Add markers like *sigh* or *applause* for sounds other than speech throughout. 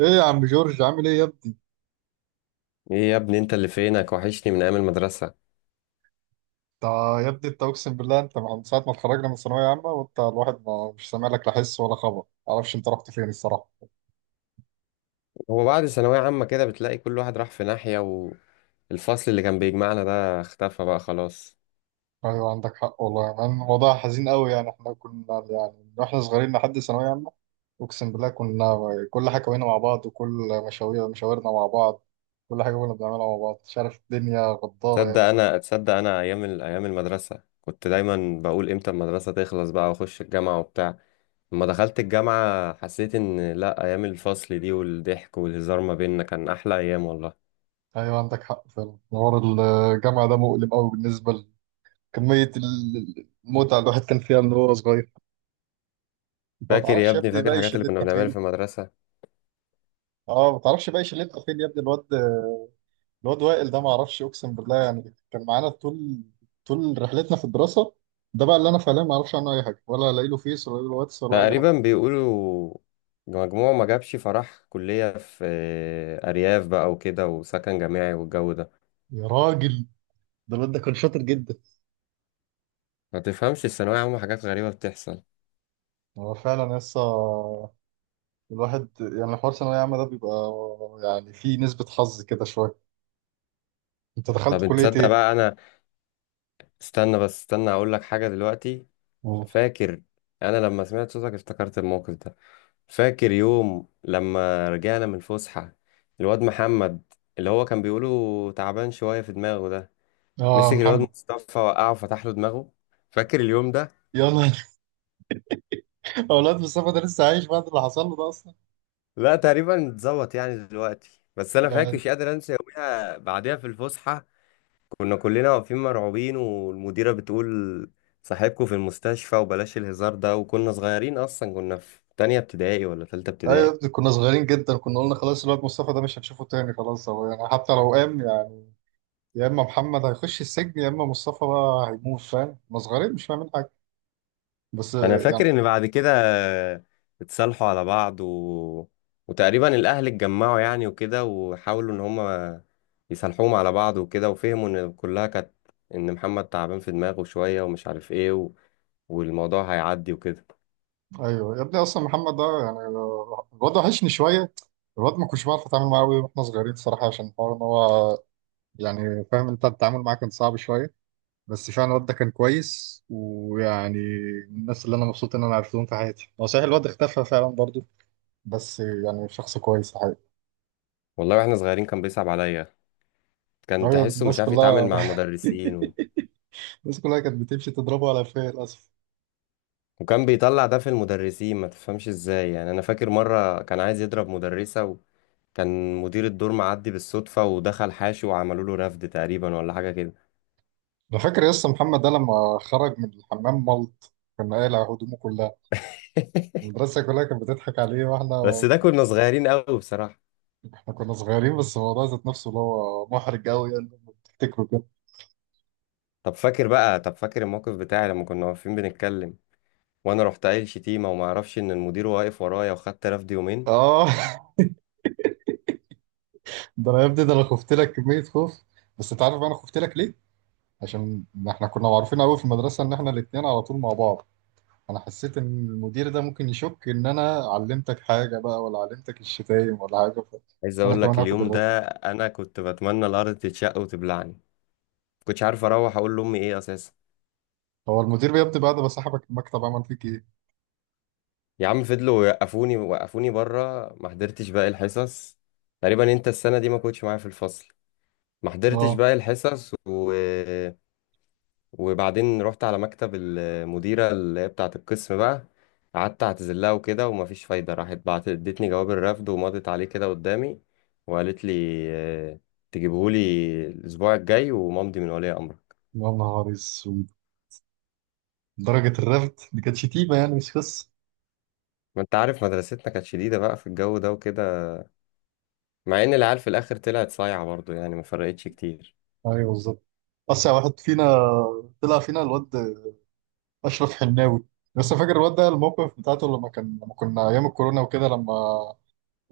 ايه يا عم جورج، عامل ايه يا ابني؟ ايه يا ابني، انت اللي فينك؟ وحشني من ايام المدرسة. انت يا ابني اقسم بالله، انت من ساعه ما اتخرجنا من الثانويه عامه وانت الواحد ما مش سامع لك لا حس ولا خبر. معرفش انت رحت فين الصراحه. هو بعد ثانوية عامة كده بتلاقي كل واحد راح في ناحية، والفصل اللي كان بيجمعنا ده اختفى بقى خلاص. ايوه عندك حق والله يا مان، الموضوع حزين قوي، يعني احنا كنا يعني من واحنا صغيرين لحد ثانويه عامه، اقسم بالله كنا كل حاجه كوينا مع بعض، وكل مشاوير مشاورنا مع بعض، كل حاجه كنا بنعملها مع بعض. مش عارف، الدنيا غداره يا اخي. تصدق انا ايام المدرسة كنت دايما بقول امتى المدرسة تخلص بقى واخش الجامعة وبتاع. لما دخلت الجامعة حسيت ان لا، ايام الفصل دي والضحك والهزار ما بيننا كان احلى ايام والله. ايوه عندك حق فعلا، حوار الجامعه ده مؤلم قوي بالنسبه لكميه المتعه اللي الواحد كان فيها من هو صغير. انت ما فاكر يا تعرفش يا ابني، ابني فاكر باقي الحاجات اللي كنا شلتنا بنعملها في فين؟ المدرسة؟ اه ما تعرفش باقي شلتنا فين يا ابني؟ الواد وائل ده ما اعرفش، اقسم بالله يعني كان معانا طول طول رحلتنا في الدراسه، ده بقى اللي انا فعليا ما اعرفش عنه اي حاجه، ولا الاقي له فيس ولا الاقي له واتس ولا اي حاجه. تقريبا بيقولوا مجموعه ما جابش، فراح كلية في أرياف بقى وكده وسكن جامعي والجو ده. يا راجل، ده الواد ده كان شاطر جدا. ما تفهمش، الثانوية عامة حاجات غريبة بتحصل. هو فعلا لسه الواحد يعني حوار ثانوية عامة ده بيبقى يعني فيه نسبة حظ كده شوية. انت طب دخلت انت كلية تصدق ايه؟ بقى، أنا استنى بس، استنى أقول لك حاجة دلوقتي. اه. فاكر؟ أنا لما سمعت صوتك افتكرت الموقف ده. فاكر يوم لما رجعنا من الفسحة؟ الواد محمد اللي هو كان بيقوله تعبان شوية في دماغه ده، آه، مسك الواد محمد. مصطفى وقعه وفتح له دماغه. فاكر اليوم ده؟ يلا. *laughs* اولاد مصطفى ده لسه عايش بعد اللي حصل له ده اصلا؟ لا تقريبا اتظبط يعني دلوقتي، بس انا فاكر يعني مش قادر انسى يوميها. بعدها في الفسحه كنا كلنا واقفين مرعوبين والمديره بتقول صاحبكم في المستشفى وبلاش الهزار ده، وكنا صغيرين اصلا، كنا في تانية ابتدائي ولا تالتة ايوه يا ابتدائي. ابني، كنا صغيرين جدا، كنا قلنا خلاص الواد مصطفى ده مش هنشوفه تاني، خلاص هو يعني حتى لو قام يعني يا اما محمد هيخش السجن يا اما مصطفى بقى هيموت، فاهم؟ كنا صغيرين مش فاهمين حاجه. بس انا يعني فاكر ان بعد كده اتصالحوا على بعض، و... وتقريبا الاهل اتجمعوا يعني وكده، وحاولوا ان هم يصالحوهم على بعض وكده، وفهموا ان كلها كانت ان محمد تعبان في دماغه شويه ومش عارف ايه، و... والموضوع هيعدي وكده. ايوه يا ابني، اصلا محمد ده يعني الواد وحشني شويه. الواد ما كنتش بعرف اتعامل معاه قوي واحنا صغيرين صراحه، عشان الحوار ان هو يعني، فاهم؟ انت التعامل معاه كان صعب شويه، بس فعلا الواد ده كان كويس ويعني من الناس اللي انا مبسوط ان انا عرفتهم في حياتي. هو صحيح الواد اختفى فعلا برضه، بس يعني شخص كويس. والله واحنا صغيرين كان بيصعب عليا، كان أيوة، تحسه الناس مش عارف يتعامل كلها. مع المدرسين. و... *laughs* الناس كلها كانت بتمشي تضربه على فيه للأسف. وكان بيطلع ده في المدرسين، ما تفهمش ازاي. يعني انا فاكر مرة كان عايز يضرب مدرسة، وكان مدير الدور معدي بالصدفة ودخل حاشي وعملوا له رفد تقريبا ولا حاجة كده. أنا فاكر يا اسطى محمد ده لما خرج من الحمام ملط، كنا قايل على هدومه كلها، *laughs* المدرسة كلها كانت بتضحك عليه. واحنا بس ده كنا صغيرين قوي بصراحة. احنا كنا صغيرين بس الموضوع ذات نفسه اللي هو محرج قوي يعني لما بتفتكره كده. طب فاكر بقى، طب فاكر الموقف بتاعي لما كنا واقفين بنتكلم وانا رحت قايل شتيمة وما اعرفش ان المدير واقف ورايا وخدت رفد يومين. اه. *laughs* ده انا يا ابني، ده انا خفت لك كمية خوف. بس انت عارف انا خفت لك ليه؟ عشان احنا كنا معروفين قوي في المدرسة ان احنا الاتنين على طول مع بعض، انا حسيت ان المدير ده ممكن يشك ان انا علمتك حاجه بقى، ولا علمتك الشتايم ولا حاجه، عايز انا اقول لك كمان هاخد اليوم الرفض. ده انا كنت بتمنى الارض تتشق وتبلعني. كنتش عارف اروح اقول لامي ايه اساسا. هو المدير بيبدأ بعد ما صاحبك المكتب عمل فيك ايه؟ يا عم فضلوا يوقفوني، وقفوني بره، ما حضرتش باقي الحصص. تقريبا انت السنه دي ما كنتش معايا في الفصل. ما حضرتش اه. باقي الحصص، و... وبعدين رحت على مكتب المديره اللي هي بتاعه القسم بقى، قعدت اعتذر لها وكده ومفيش فايده. راحت بعت ادتني جواب الرفض ومضت عليه كده قدامي، وقالت لي آه، تجيبهولي الاسبوع الجاي ومامضي من ولي امرك. يا نهار اسود، درجه الرفض دي كانت شتيمه يعني مش قصه. ما انت عارف مدرستنا كانت شديده بقى في الجو ده وكده، مع ان العيال في الاخر طلعت صايعه برضو يعني، ما فرقتش كتير. ايوه بالظبط. اسرع واحد فينا طلع فينا الواد اشرف حناوي. لسه فاكر الواد ده الموقف بتاعته لما كنا ايام الكورونا وكده، لما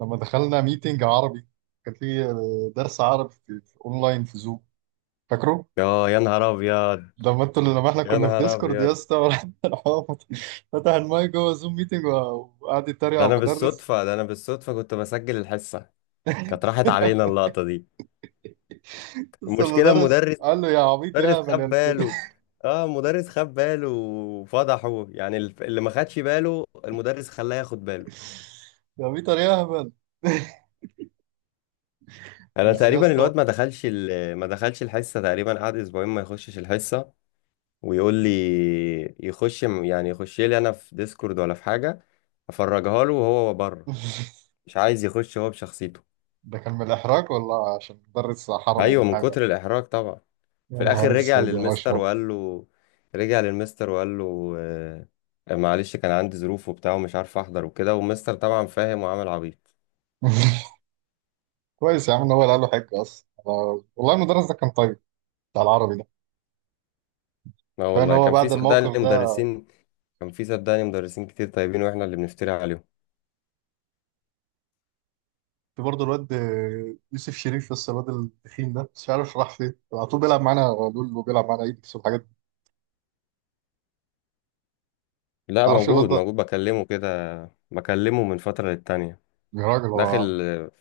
لما دخلنا ميتنج عربي، كان في درس عربي في اونلاين في زوم، فاكره؟ يا نهار ابيض، لما احنا يا كنا في نهار ديسكورد يا ابيض. اسطى، وراح- راح هو فتح المايك جوه زوم ميتنج، وقعد يتريق على المدرس. ده انا بالصدفه كنت بسجل الحصه، كانت راحت علينا *laughs* اللقطه دي. لسه المشكله المدرس قال له يا عبيط يا المدرس هبل خد يا. باله. اه المدرس خد باله وفضحه يعني، اللي ما خدش باله المدرس خلاه ياخد باله. *laughs* يا عبيطر يا هبل. *laughs* انا بس يا تقريبا اسطى. الواد ما دخلش، ما دخلش الحصه، تقريبا قعد اسبوعين ما يخشش الحصه، ويقول لي يخش يعني يخش لي انا في ديسكورد ولا في حاجه افرجها له وهو بره. *laughs* مش عايز يخش هو بشخصيته. ده كان من الإحراج ولا عشان مدرس حرمه ايوه من من حاجة؟ كتر الاحراج طبعا. يا في نهار الاخر رجع أسود يا للمستر أشرف. وقال له، آه، معلش كان عندي ظروف وبتاع ومش عارف احضر وكده، والمستر طبعا فاهم وعامل عبيط. *laughs* كويس يا عم إن هو اللي قال له حاجة أصلا. والله المدرس ده كان طيب، بتاع العربي ده. لا كفاية إن والله هو كان في بعد الموقف صدقني ده. مدرسين، كتير طيبين واحنا اللي بنفتري عليهم. في برضه الواد يوسف شريف، لسه الواد التخين ده بس مش عارف راح فين، على طول بيلعب معانا لول وبيلعب معانا ايدكس والحاجات دي، ما لا تعرفش الواد موجود، ده؟ موجود بكلمه كده، بكلمه من فترة للتانية. يا راجل، داخل هو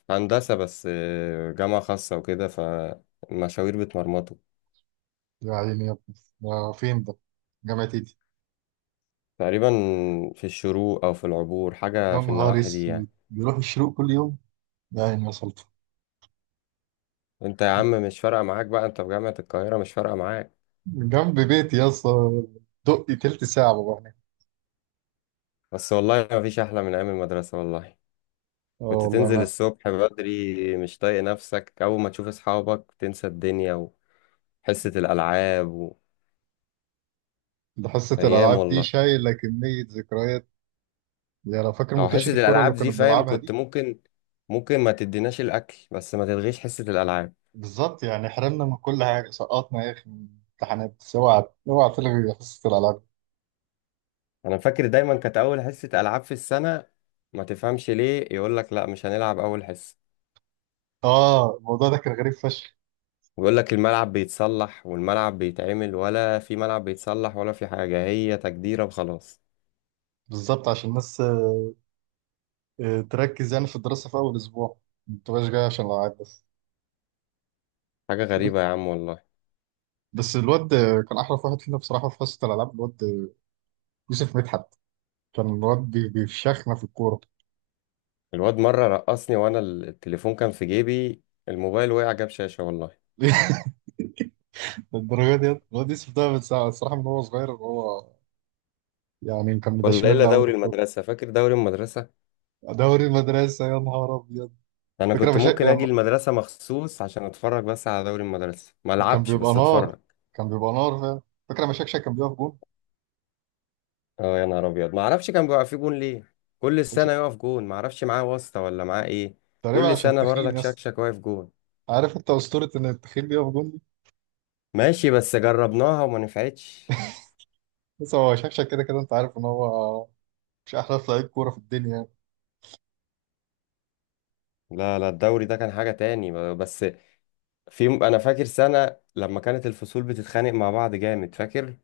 في هندسة بس، جامعة خاصة وكده، فالمشاوير بتمرمطه. يا عيني يا ابني ده فين ده؟ جامعة ايدي؟ تقريبا في الشروق أو في العبور، حاجة يا في نهار النواحي دي يعني. اسود، بيروح الشروق كل يوم! يا عيني يا سلطة. أنت يا عم مش فارقة معاك بقى، أنت في جامعة القاهرة، مش فارقة معاك. جنب بيتي يا اسطى، دقي تلت ساعة بابا هناك. بس والله ما فيش أحلى من أيام المدرسة والله. اه كنت والله تنزل انا، الصبح بدري مش طايق نفسك، أول ما تشوف أصحابك تنسى الدنيا. وحصة الألعاب، ده حصة وأيام الالعاب دي والله. شايلة كمية ذكريات. يا لو فاكر أو حصة متوشة الكرة اللي الألعاب كنا دي فاهم بنلعبها كنت دي. ممكن، ما تديناش الأكل بس ما تلغيش حصة الألعاب. بالظبط، يعني حرمنا من كل حاجه، سقطنا يا اخي من امتحانات، بس اوعى اوعى تلغي حصه الالعاب. انا فاكر دايما كانت اول حصه العاب في السنه، ما تفهمش ليه، يقول لك لا مش هنلعب اول حصه، اه، الموضوع ده كان غريب فشخ. ويقول لك الملعب بيتصلح والملعب بيتعمل، ولا في ملعب بيتصلح ولا في حاجه، هي تجديره وخلاص. بالظبط، عشان الناس تركز يعني في الدراسه في اول اسبوع، ما تبقاش جاي عشان الالعاب بس. حاجه غريبه يا عم والله. بس الواد كان احرف واحد فينا بصراحه في حصه الالعاب، الواد يوسف مدحت، كان الواد بيفشخنا في الكوره. الواد مره رقصني وانا التليفون كان في جيبي، الموبايل وقع جاب شاشه والله. *laughs* الدرجه دي الواد يوسف ده من ساعه الصراحه من هو صغير، هو يعني كان ولا الا مدشملنا قوي في دوري الكوره. المدرسه، فاكر دوري المدرسه؟ دوري المدرسه يا نهار ابيض! انا فكره كنت مشاكل. ممكن اجي المدرسه مخصوص عشان اتفرج بس على دوري المدرسه، ما كان العبش بيبقى بس نار، اتفرج. كان بيبقى نار، فاهم؟ فاكر لما شكشك كان بيقف جون؟ اه يا نهار ابيض، ما اعرفش كان بيبقى في جون ليه. كل عش- سنه يقف جون، ما اعرفش معاه واسطه ولا معاه ايه. تقريبا كل عشان سنه تخين برضك يس. شكشك واقف جون. عارف انت اسطوره ان التخين بيقف جون دي؟ ماشي، بس جربناها وما نفعتش. بس هو شكشك كده كده انت عارف ان هو مش احلى لعيب كوره في الدنيا يعني. لا لا، الدوري ده كان حاجه تاني بس. في، انا فاكر سنه لما كانت الفصول بتتخانق مع بعض جامد، فاكر؟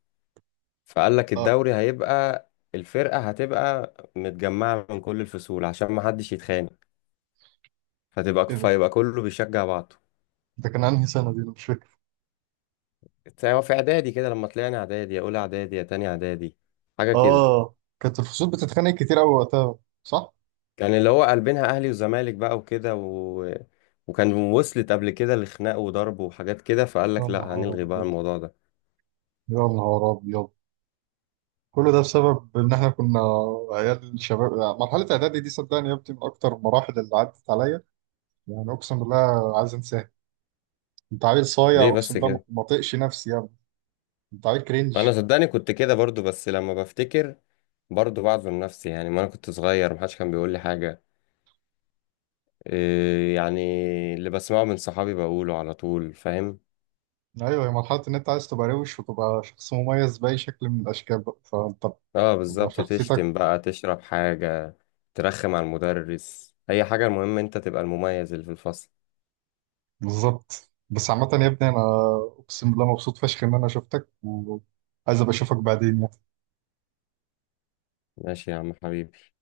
فقال لك اه. الدوري هيبقى، الفرقه هتبقى متجمعه من كل الفصول عشان ما حدش يتخانق، فتبقى ايه ده؟ فيبقى كله بيشجع بعضه. ده كان انهي سنه دي؟ انا مش فاكر. هو في اعدادي كده لما طلعنا اعدادي، يا اولى اعدادي يا تاني اعدادي، حاجه كده. اه كانت الفصول بتتخانق كتير قوي وقتها، صح. كان اللي هو قلبينها اهلي وزمالك بقى وكده، و... وكان وصلت قبل كده لخناق وضرب وحاجات كده، فقال يا لك لا نهار هنلغي بقى ابيض، الموضوع ده. يا نهار ابيض! كل ده بسبب ان احنا كنا عيال شباب. مرحله اعدادي دي صدقني يا ابني من اكتر المراحل اللي عدت عليا، يعني اقسم بالله عايز انساها. انت عيل صايع، ليه اقسم بس بالله ما كده؟ ما طقش نفسي يا ابني، انت عيل كرنج. انا صدقني كنت كده برضو، بس لما بفتكر برضو بعذر نفسي يعني، ما انا كنت صغير محدش كان بيقول لي حاجة. إيه يعني، اللي بسمعه من صحابي بقوله على طول فاهم. ايوه، هي مرحله ان انت عايز تبقى روش وتبقى شخص مميز باي شكل من الاشكال، بقى فانت اه بتبقى بالظبط، شخصيتك. تشتم بقى، تشرب حاجة، ترخم على المدرس، اي حاجة، المهم انت تبقى المميز اللي في الفصل. بالظبط. بس عامه يا ابني انا اقسم بالله مبسوط فشخ ان انا شفتك، وعايز ابقى اشوفك بعدين يعني. ماشي يا عم حبيبي.